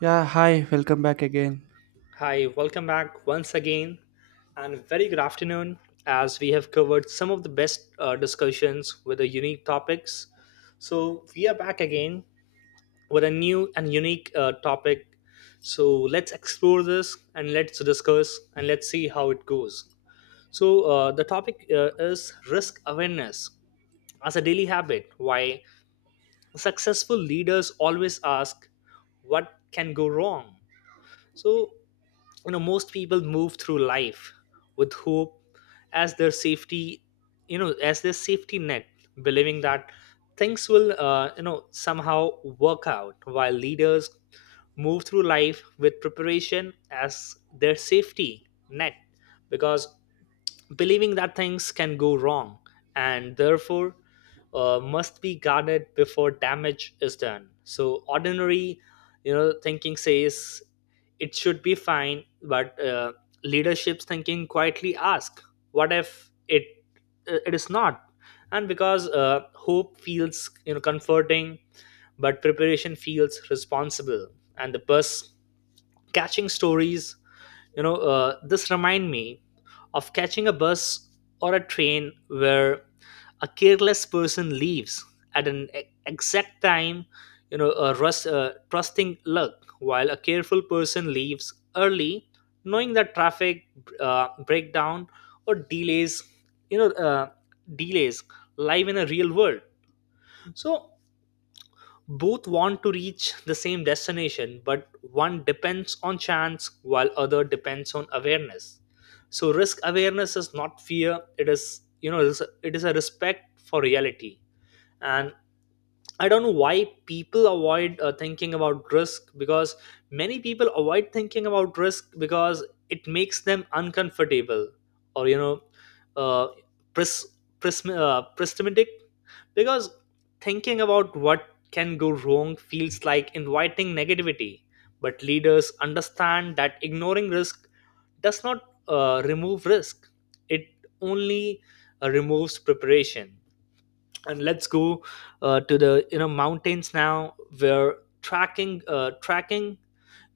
Yeah, hi, welcome back again. Hi, welcome back once again, and very good afternoon. As we have covered some of the best discussions with the unique topics, so we are back again with a new and unique topic. So let's explore this and let's discuss and let's see how it goes. So the topic is risk awareness as a daily habit. Why successful leaders always ask, "What can go wrong?" So most people move through life with hope as their safety, as their safety net, believing that things will somehow work out, while leaders move through life with preparation as their safety net, because believing that things can go wrong and therefore must be guarded before damage is done. So ordinary, thinking says it should be fine, but leadership's thinking quietly ask, what if it, is not. And because hope feels, comforting, but preparation feels responsible. And the bus catching stories, this remind me of catching a bus or a train, where a careless person leaves at an exact time, trusting luck, while a careful person leaves early, knowing that traffic, breakdown or delays you know delays live in a real world. So both want to reach the same destination, but one depends on chance while other depends on awareness. So risk awareness is not fear, it is, it is a respect for reality. And I don't know why people avoid thinking about risk, because many people avoid thinking about risk because it makes them uncomfortable, or uh, pres- prismatic, because thinking about what can go wrong feels like inviting negativity, but leaders understand that ignoring risk does not remove risk, it only removes preparation. And let's go to the, mountains now, where tracking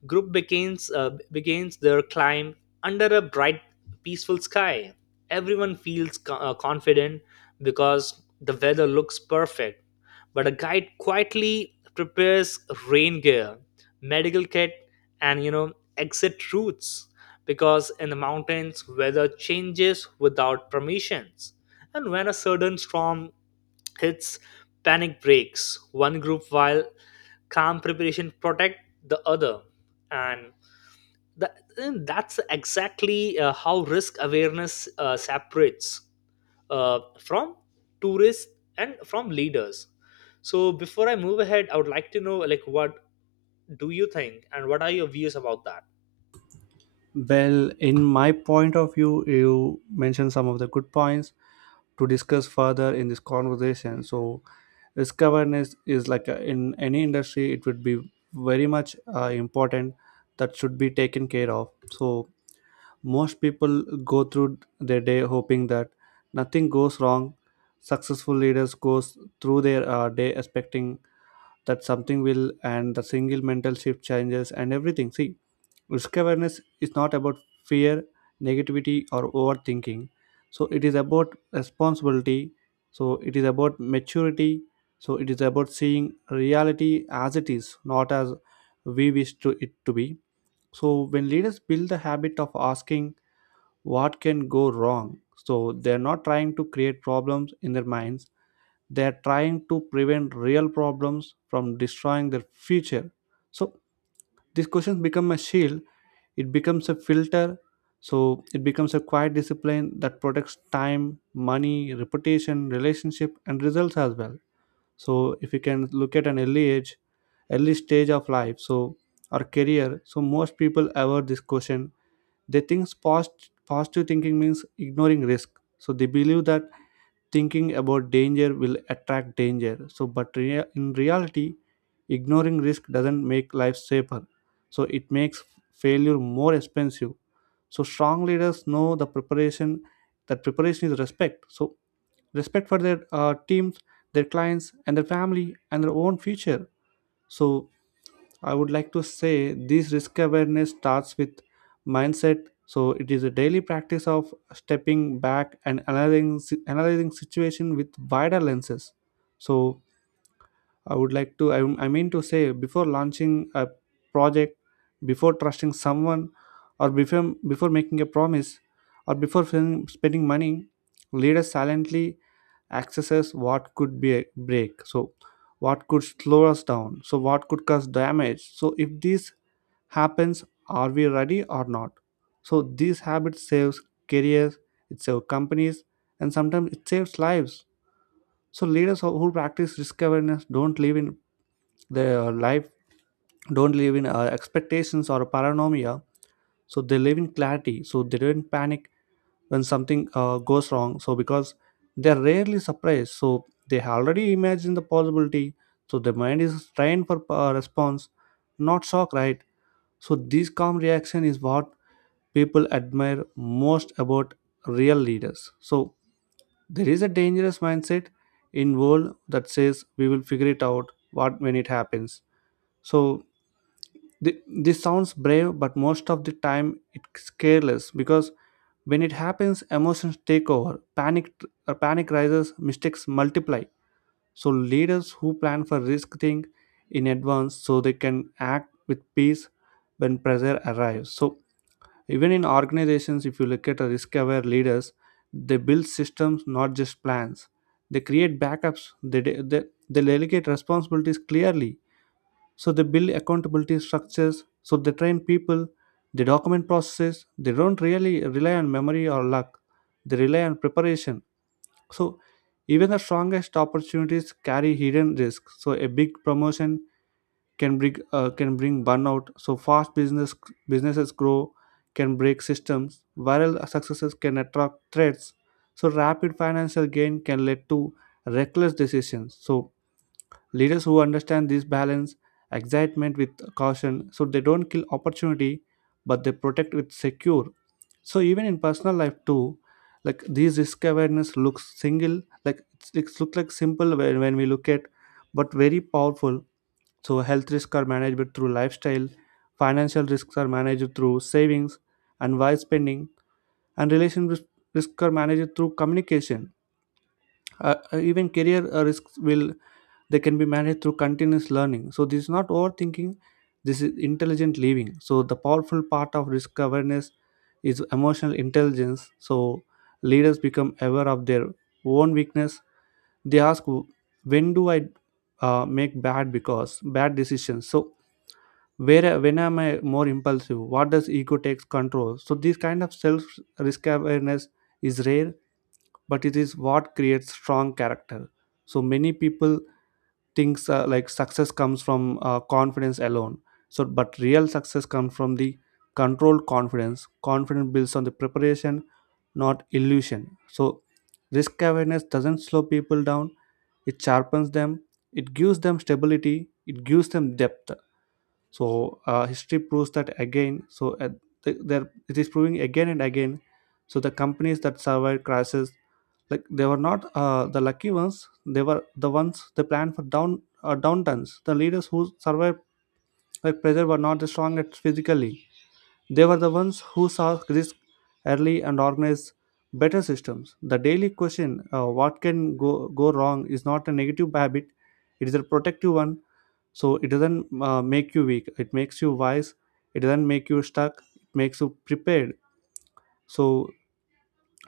group begins their climb under a bright, peaceful sky. Everyone feels confident because the weather looks perfect, but a guide quietly prepares rain gear, medical kit, and, exit routes, because in the mountains weather changes without permissions. And when a sudden storm hits, panic breaks one group while calm preparation protect the other. And that, and that's exactly how risk awareness separates from tourists and from leaders. So before I move ahead, I would like to know like what do you think and what are your views about that? Well, in my point of view, you mentioned some of the good points to discuss further in this conversation. So, risk awareness is like in any industry, it would be very much important that should be taken care of. So, most people go through their day hoping that nothing goes wrong. Successful leaders goes through their day expecting that something will, and the single mental shift changes and everything. See, risk awareness is not about fear, negativity, or overthinking, so it is about responsibility, so it is about maturity, so it is about seeing reality as it is, not as we wish to it to be. So when leaders build the habit of asking what can go wrong, so they are not trying to create problems in their minds, they are trying to prevent real problems from destroying their future. So these questions become a shield, it becomes a filter, so it becomes a quiet discipline that protects time, money, reputation, relationship, and results as well. So if you can look at an early age, early stage of life, so or career, so most people avoid this question. They think past positive thinking means ignoring risk, so they believe that thinking about danger will attract danger. So but in reality, ignoring risk doesn't make life safer, so it makes failure more expensive. So strong leaders know the preparation, that preparation is respect, so respect for their teams, their clients, and their family, and their own future. So, I would like to say this: risk awareness starts with mindset. So, it is a daily practice of stepping back and analyzing, analyzing situation with wider lenses. So, I would like to, I mean to say, before launching a project, before trusting someone, or before making a promise, or before spending money, leaders silently accesses what could be a break, so what could slow us down, so what could cause damage, so if this happens, are we ready or not? So these habits saves careers, it saves companies, and sometimes it saves lives. So leaders who practice risk awareness don't live in their life, don't live in expectations or paranoia, so they live in clarity, so they don't panic when something goes wrong, so because they're rarely surprised, so they already imagine the possibility, so the mind is trained for response, not shock, right? So this calm reaction is what people admire most about real leaders. So there is a dangerous mindset in world that says we will figure it out what when it happens. So Th- this sounds brave, but most of the time it's careless, because when it happens, emotions take over, panic, panic rises, mistakes multiply. So leaders who plan for risk think in advance, so they can act with peace when pressure arrives. So even in organizations, if you look at a risk-aware leaders, they build systems, not just plans. They create backups. They delegate responsibilities clearly, so they build accountability structures, so they train people, they document processes, they don't really rely on memory or luck, they rely on preparation. So even the strongest opportunities carry hidden risks. So a big promotion can bring burnout, so fast businesses grow can break systems, viral successes can attract threats, so rapid financial gain can lead to reckless decisions. So leaders who understand this balance excitement with caution, so they don't kill opportunity, but they protect with secure. So even in personal life too, like these risk awareness looks single, like it looks like simple when we look at, but very powerful. So health risks are managed through lifestyle, financial risks are managed through savings and wise spending, and relationship risks are managed through communication, even career risks will, they can be managed through continuous learning. So this is not overthinking, this is intelligent living. So the powerful part of risk awareness is emotional intelligence. So leaders become aware of their own weakness. They ask, when do I make bad, because bad decisions, so where, when am I more impulsive, what does ego takes control? So this kind of self risk awareness is rare, but it is what creates strong character. So many people thinks like success comes from confidence alone, so but real success comes from the controlled confidence, confidence builds on the preparation, not illusion. So risk awareness doesn't slow people down, it sharpens them, it gives them stability, it gives them depth. So history proves that again, so there it is proving again and again. So the companies that survived crashes, like they were not the lucky ones, they were the ones they planned for downturns. The leaders who survived like pressure were not the strongest physically, they were the ones who saw risk early and organized better systems. The daily question, what can go wrong, is not a negative habit, it is a protective one. So it doesn't make you weak, it makes you wise. It doesn't make you stuck, it makes you prepared. So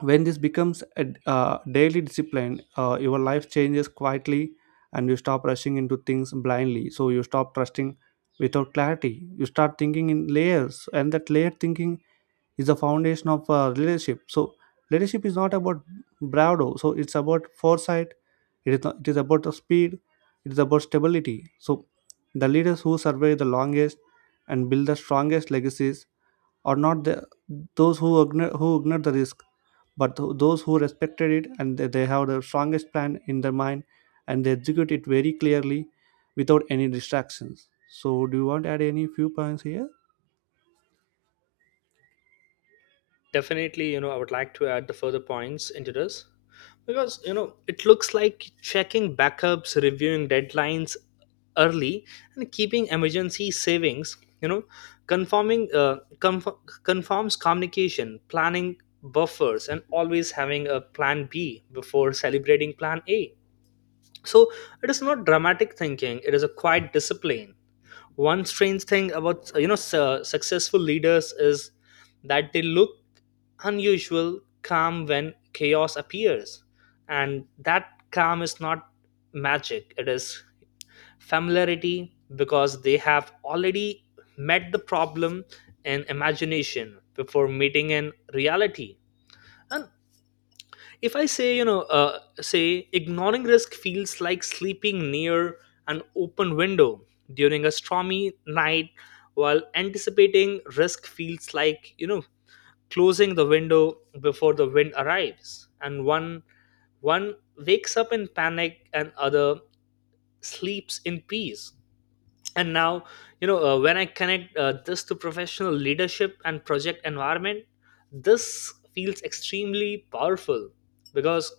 when this becomes a daily discipline, your life changes quietly, and you stop rushing into things blindly, so you stop trusting without clarity, you start thinking in layers, and that layered thinking is the foundation of leadership. So leadership is not about bravado. So it's about foresight. It is not, it is about the speed. It is about stability. So the leaders who survive the longest and build the strongest legacies are not the those who ignore the risk, but those who respected it, and they have the strongest plan in their mind, and they execute it very clearly without any distractions. So do you want to add any few points here? Definitely, I would like to add the further points into this because, it looks like checking backups, reviewing deadlines early, and keeping emergency savings, conforms communication, planning buffers, and always having a plan B before celebrating plan A. So it is not dramatic thinking, it is a quiet discipline. One strange thing about successful leaders is that they look unusual calm when chaos appears, and that calm is not magic, it is familiarity, because they have already met the problem in imagination before meeting in reality. And if I say you know say ignoring risk feels like sleeping near an open window during a stormy night, while anticipating risk feels like, closing the window before the wind arrives, and one wakes up in panic and other sleeps in peace. And now, when I connect this to professional leadership and project environment, this feels extremely powerful, because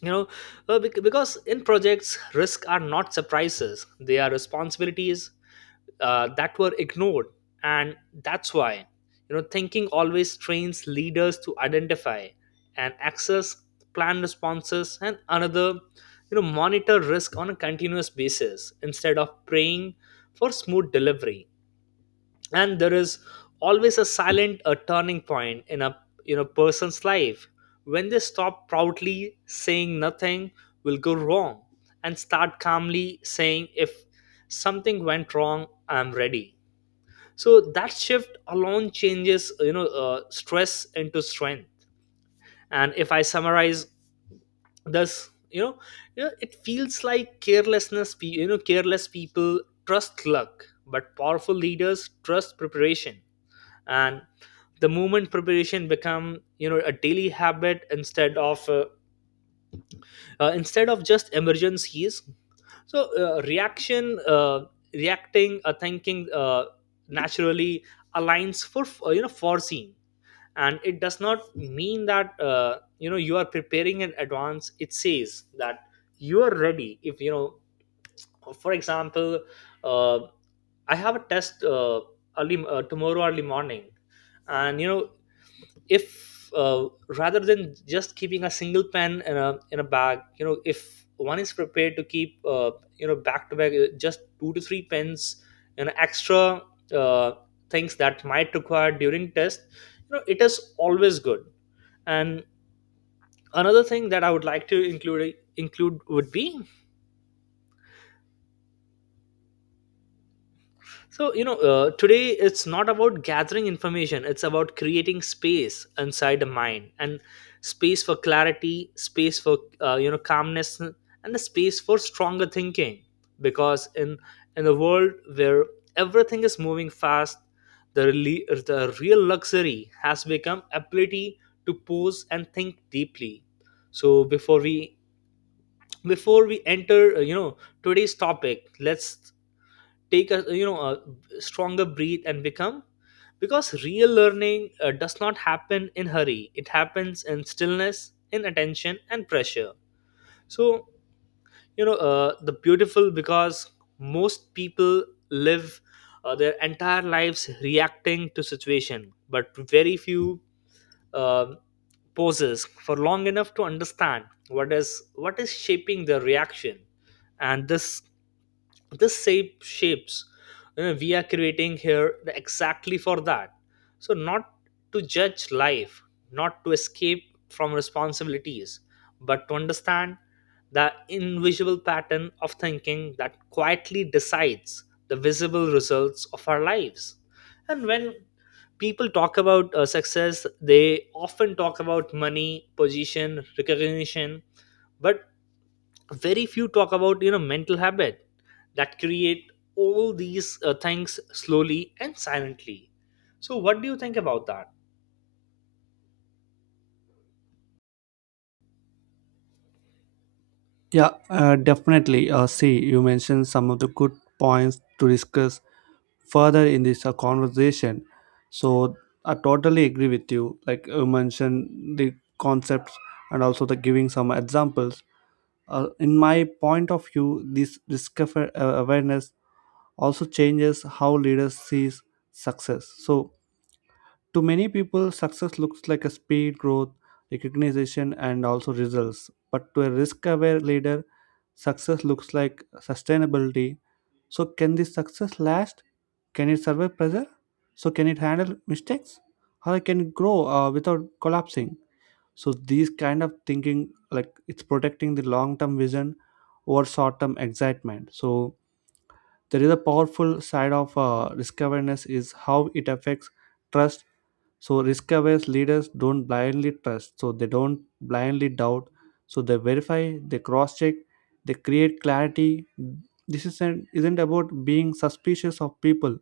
you know because in projects risks are not surprises, they are responsibilities that were ignored. And that's why, thinking always trains leaders to identify and access, plan responses, and another, monitor risk on a continuous basis instead of praying for smooth delivery. And there is always a silent, a turning point in a person's life, when they stop proudly saying nothing will go wrong and start calmly saying, if something went wrong, I'm ready. So that shift alone changes, stress into strength. And if I summarize this, it feels like, carelessness pe- you know careless people trust luck, but powerful leaders trust preparation. And the movement preparation become, a daily habit instead of just emergencies. So reaction reacting, thinking, naturally aligns for, foreseeing, and it does not mean that, you are preparing in advance, it says that you are ready if, for example, uh, I have a test, early, tomorrow early morning. And, you know if rather than just keeping a single pen in a bag, if one is prepared to keep, back to back, just two to three pens, extra uh, things that might require during test, it is always good. And another thing that I would like to include would be, so, today it's not about gathering information, it's about creating space inside the mind, and space for clarity, space for, calmness, and the space for stronger thinking. Because in a world where everything is moving fast, the real luxury has become ability to pause and think deeply. So before we enter, today's topic, let's take a you know a stronger breath and become, because real learning does not happen in hurry, it happens in stillness, in attention and pressure. So, the beautiful, because most people live their entire lives reacting to situation, but very few uh, pauses for long enough to understand what is shaping their reaction. And this, the same shapes, we are creating here exactly for that, so not to judge life, not to escape from responsibilities, but to understand the invisible pattern of thinking that quietly decides the visible results of our lives. And when people talk about success they often talk about money, position, recognition, but very few talk about, mental habit that create all these things slowly and silently. So what do you think about that? Yeah, definitely. See, you mentioned some of the good points to discuss further in this conversation. So I totally agree with you. Like you mentioned the concepts and also the giving some examples. In my point of view, this discover awareness also changes how leaders sees success. So to many people, success looks like a speed, growth, recognition, and also results. But to a risk aware leader, success looks like sustainability. So, can this success last? Can it survive pressure? So, can it handle mistakes? How can it grow without collapsing? So, these kind of thinking, like it's protecting the long term vision over short term excitement. So, there is a powerful side of risk awareness is how it affects trust. So risk averse leaders don't blindly trust, so they don't blindly doubt, so they verify, they cross check, they create clarity. This isn't about being suspicious of people,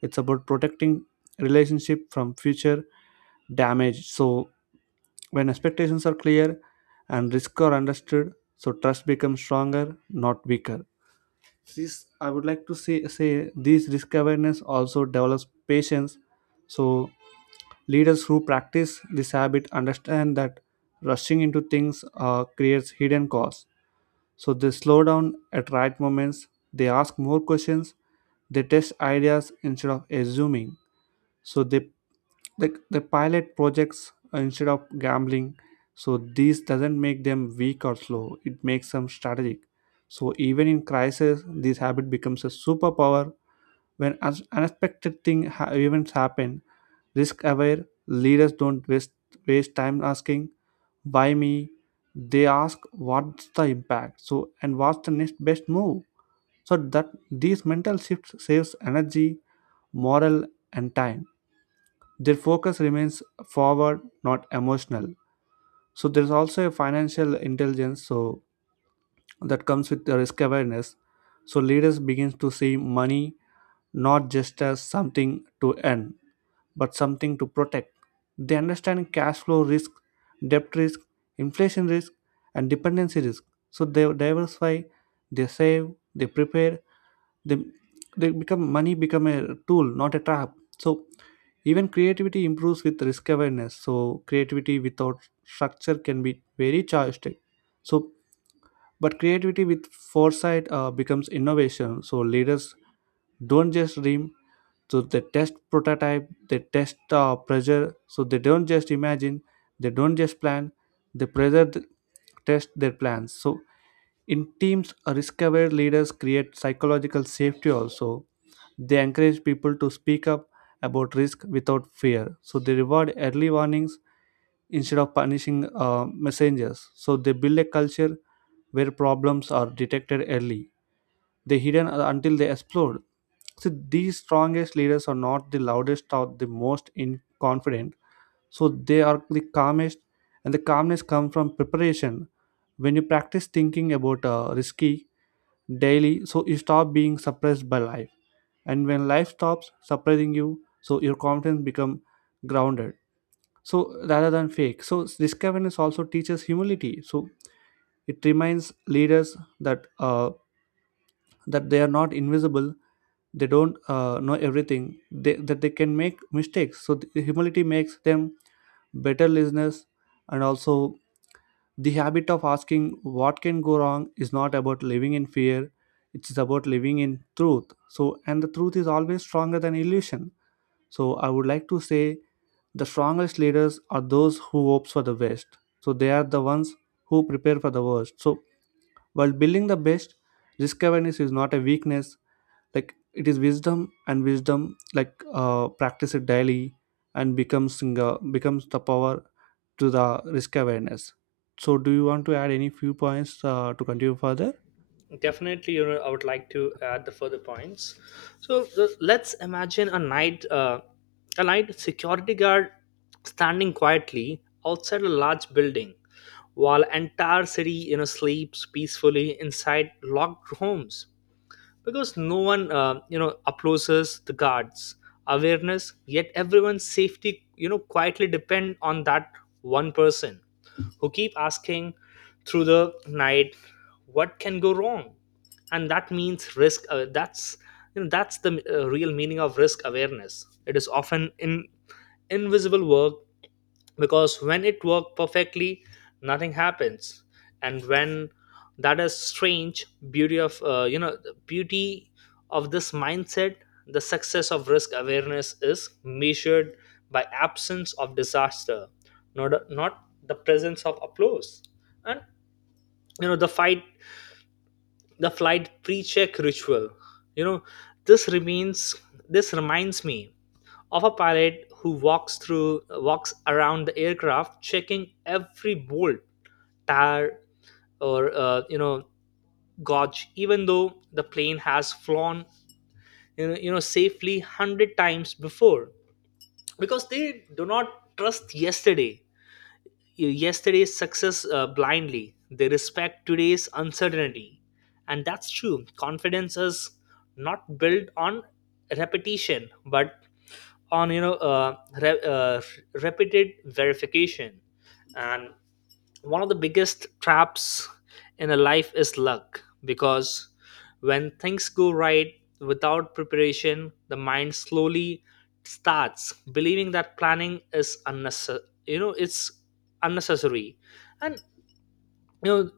it's about protecting relationship from future damage. So when expectations are clear and risk are understood, so trust becomes stronger, not weaker. This I would like to say this: risk awareness also develops patience. So leaders who practice this habit understand that rushing into things creates hidden costs. So they slow down at right moments, they ask more questions, they test ideas instead of assuming. So they like they pilot projects instead of gambling. So this doesn't make them weak or slow. It makes them strategic. So even in crisis, this habit becomes a superpower when unexpected events happen, risk aware leaders don't waste time asking why me. They ask, what's the impact, so and what's the next best move? So that these mental shifts saves energy, moral, and time. Their focus remains forward, not emotional. So there's also a financial intelligence, so that comes with the risk awareness. So leaders begins to see money not just as something to earn, but something to protect. They understand cash flow risk, debt risk, inflation risk, and dependency risk. So they diversify, they save, they prepare, they they become, money become a tool, not a trap. So even creativity improves with risk awareness. So creativity without structure can be very chaotic. So but creativity with foresight becomes innovation. So leaders don't just dream; so they test prototype, they test the pressure, so they don't just imagine, they don't just plan, they test their plans. So in teams, risk aware leaders create psychological safety also. They encourage people to speak up about risk without fear, so they reward early warnings instead of punishing messengers, so they build a culture where problems are detected early, they hidden until they explode. See, these strongest leaders are not the loudest or the most in confident. So they are the calmest, and the calmness comes from preparation. When you practice thinking about risky daily, so you stop being suppressed by life. And when life stops suppressing you, so your confidence become grounded. So rather than fake. So this awareness also teaches humility. So it reminds leaders that they are not invisible, they don't know everything, that they can make mistakes. So the humility makes them better listeners, and also the habit of asking what can go wrong is not about living in fear, it's about living in truth. So and the truth is always stronger than illusion. So I would like to say the strongest leaders are those who hopes for the best. So they are the ones who prepare for the worst, so while building the best, risk awareness is not a weakness, like it is wisdom. And wisdom, like practice it daily, and becomes becomes the power to the risk awareness. So do you want to add any few points to continue further? Definitely, I would like to add the further points. So let's imagine a night security guard standing quietly outside a large building, while entire city, sleeps peacefully inside locked rooms, because no one, opposes the guards awareness, yet everyone's safety, quietly depend on that one person who keep asking through the night, what can go wrong. And that means risk, that's you know that's the real meaning of risk awareness. It is often in invisible work, because when it works perfectly nothing happens. And when that is strange beauty of, the beauty of this mindset, the success of risk awareness is measured by absence of disaster, not the presence of applause. And, you know the fight the flight pre-check ritual, you know this remains this reminds me of a pilot who walks around the aircraft checking every bolt, tire, or, gauge, even though the plane has flown, safely 100 times before, because they do not trust yesterday's success blindly, they respect today's uncertainty. And that's, true confidence is not built on repetition, but on, re- uh, repeated verification. And one of the biggest traps in a life is luck, because when things go right without preparation the mind slowly starts believing that planning is unnecessary, it's unnecessary. And, you know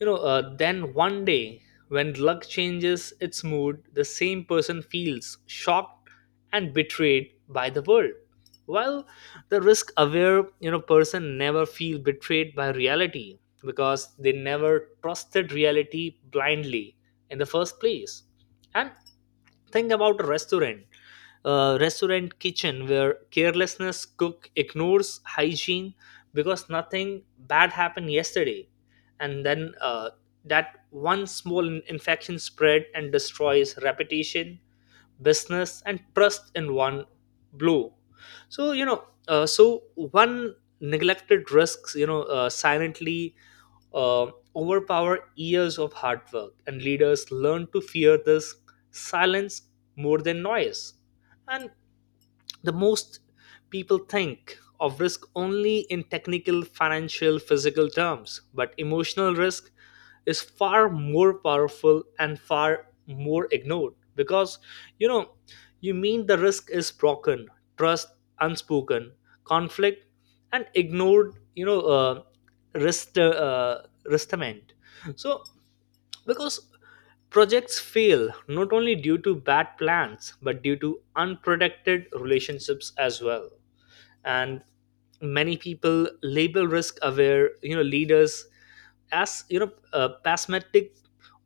then one day when luck changes its mood the same person feels shocked and betrayed by the world, while the risk aware, person never feel betrayed by reality, because they never trusted reality blindly in the first place. And think about a restaurant restaurant kitchen where carelessness cook ignores hygiene because nothing bad happened yesterday, and then that one small infection spread and destroys reputation, business, and trust in one blow. So, one neglected risks, silently uh, overpower years of hard work, and leaders learn to fear this silence more than noise. And the most people think of risk only in technical, financial, physical terms, but emotional risk is far more powerful and far more ignored, because, you know you mean the risk is broken trust, unspoken conflict, and ignored, rest uh, restament. So, because projects fail not only due to bad plans, but due to unprotected relationships as well. And many people label risk aware, leaders as, pessimistic,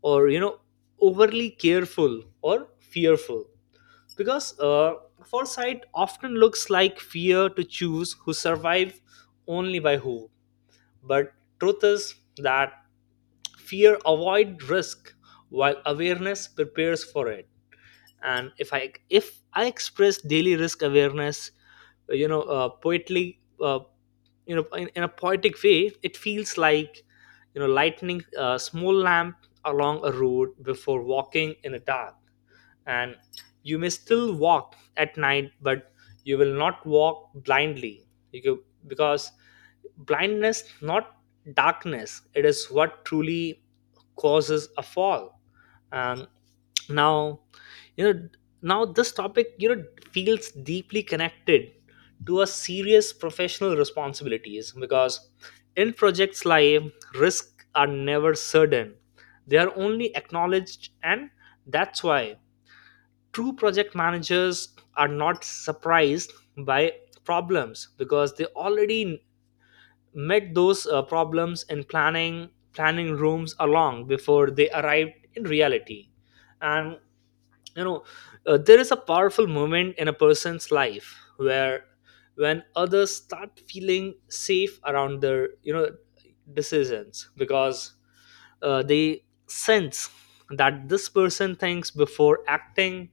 or, overly careful or fearful, because foresight often looks like fear to choose who survive only by who. But truth is that fear avoid risk while awareness prepares for it. And if I express daily risk awareness, you know poetly you know in, a poetic way, it feels like, lightning a small lamp along a road before walking in the dark, and you may still walk at night, but you will not walk blindly, you could, because blindness not darkness, it is what truly causes a fall. Um, now you know now this topic, feels deeply connected to a serious professional responsibilities, because in projects life risks are never certain, they are only acknowledged. And that's why true project managers are not surprised by problems, because they already met those problems in planning rooms along before they arrived in reality. And, you know there is a powerful moment in a person's life where, when others start feeling safe around their, decisions, because they sense that this person thinks before acting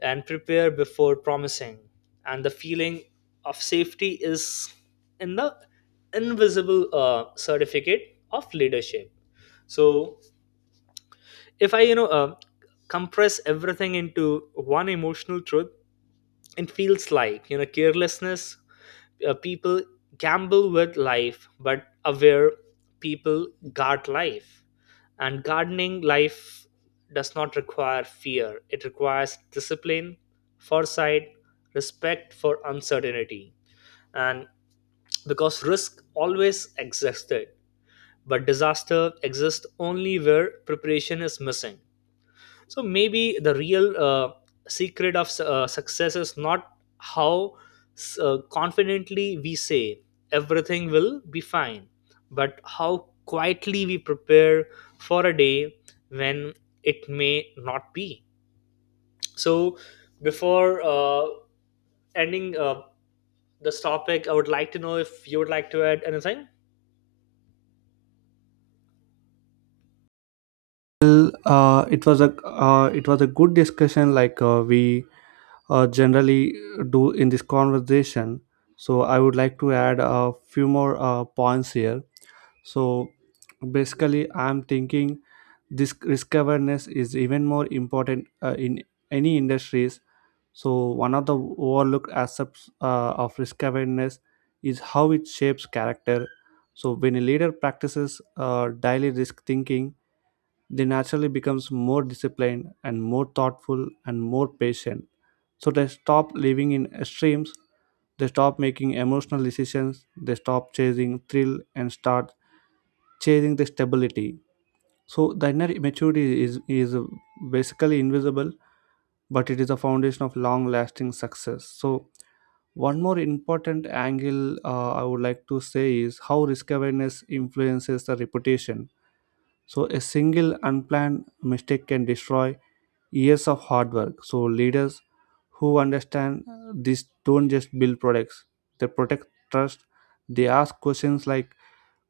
and prepare before promising. And the feeling of safety is in the invisible, certificate of leadership. So if I, compress everything into one emotional truth, it feels like, carelessness, people gamble with life, but aware people guard life, and gardening life does not require fear, it requires discipline, foresight, respect for uncertainty, and because risk always existed, but disaster exists only where preparation is missing. So maybe the real secret of success is not how confidently we say everything will be fine, but how quietly we prepare for a day when it may not be. So before ending this topic, I would like to know if you would like to add anything. Well, it was a good discussion, like we generally do in this conversation. So I would like to add a few more points here. So basically I'm thinking this risk awareness is even more important in any industries. So one of the overlooked aspects of risk awareness is how it shapes character. So when a leader practices daily risk thinking, they naturally becomes more disciplined and more thoughtful and more patient. So they stop living in extremes, they stop making emotional decisions, they stop chasing thrill and start chasing the stability. So the inner maturity is basically invisible, but it is a foundation of long-lasting success. So one more important angle I would like to say is how risk awareness influences the reputation. So a single unplanned mistake can destroy years of hard work. So leaders who understand this don't just build products; they protect trust. They ask questions like,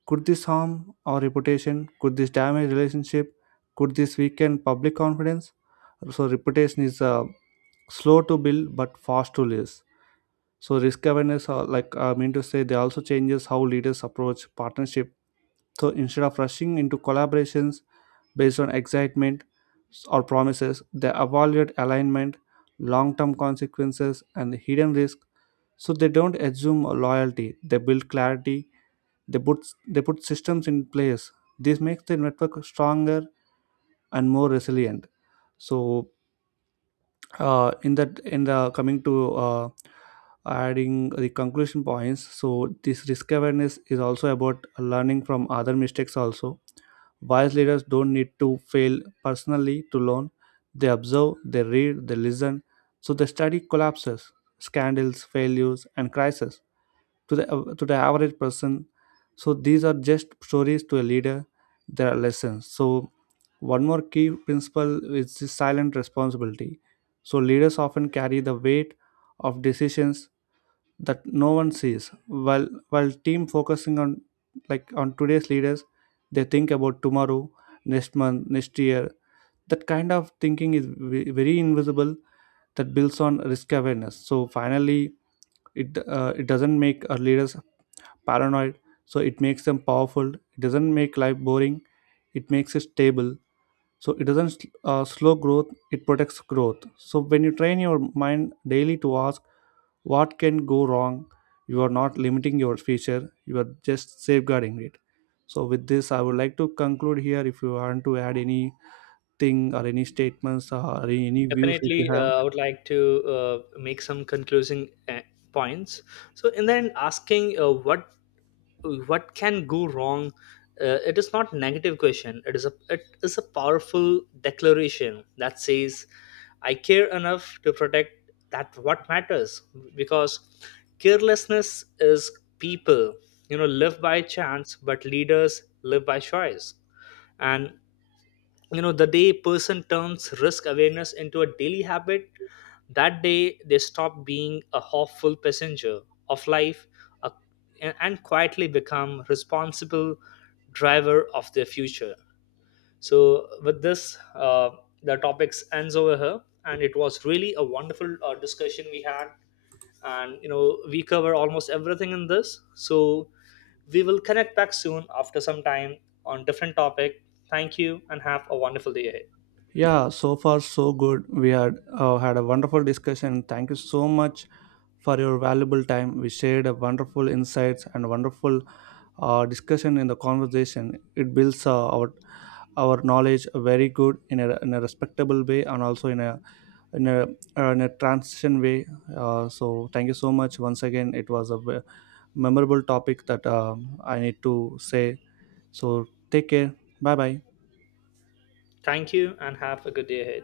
could this harm our reputation? Could this damage relationship? Could this weaken public confidence? So reputation is slow to build but fast to lose. So risk awareness, like I mean to say, they also changes how leaders approach partnership. So instead of rushing into collaborations based on excitement or promises, they evaluate alignment, long-term consequences, and hidden risk. So they don't assume loyalty; they build clarity. They put they put systems in place. This makes the network stronger and more resilient. So in the coming to adding the conclusion points, so this risk awareness is also about learning from other mistakes also. Wise leaders don't need to fail personally to learn, they observe, they read, they listen. So the study collapses, scandals, failures and crises, to the average person, so these are just stories, to a leader there are lessons. So one more key principle is the silent responsibility. So leaders often carry the weight of decisions that no one sees, while team focusing on, like on today's leaders, they think about tomorrow, next month, next year. That kind of thinking is very invisible, that builds on risk awareness. So finally, it it doesn't make our leaders paranoid, so it makes them powerful. It doesn't make life boring, it makes it stable. So it doesn't slow growth, it protects growth. So when you train your mind daily to ask what can go wrong, you are not limiting your future, you are just safeguarding it. So with this I would like to conclude here if you want to add anything, or any statements or any views Definitely, if you have. I would like to make some concluding points. So, and then asking, what can go wrong, it is not negative question, it is a powerful declaration that says, I care enough to protect that what matters, because carelessness is people, live by chance, but leaders live by choice. And, the day person turns risk awareness into a daily habit, that day, they stop being a hopeful passenger of life, uh, and quietly become responsible driver of their future. So, with this, the topics ends over here, and it was really a wonderful discussion we had, and, we cover almost everything in this. So, we will connect back soon after some time on different topic. Thank you and have a wonderful day ahead. Yeah, so far so good. We had had a wonderful discussion. Thank you so much for your valuable time. We shared a wonderful insights and wonderful discussion in the conversation. It builds our knowledge very good in a respectable way, and also in a, in a transition way. So thank you so much once again. It was a memorable topic that I need to say. So take care. Bye bye. Thank you and have a good day ahead.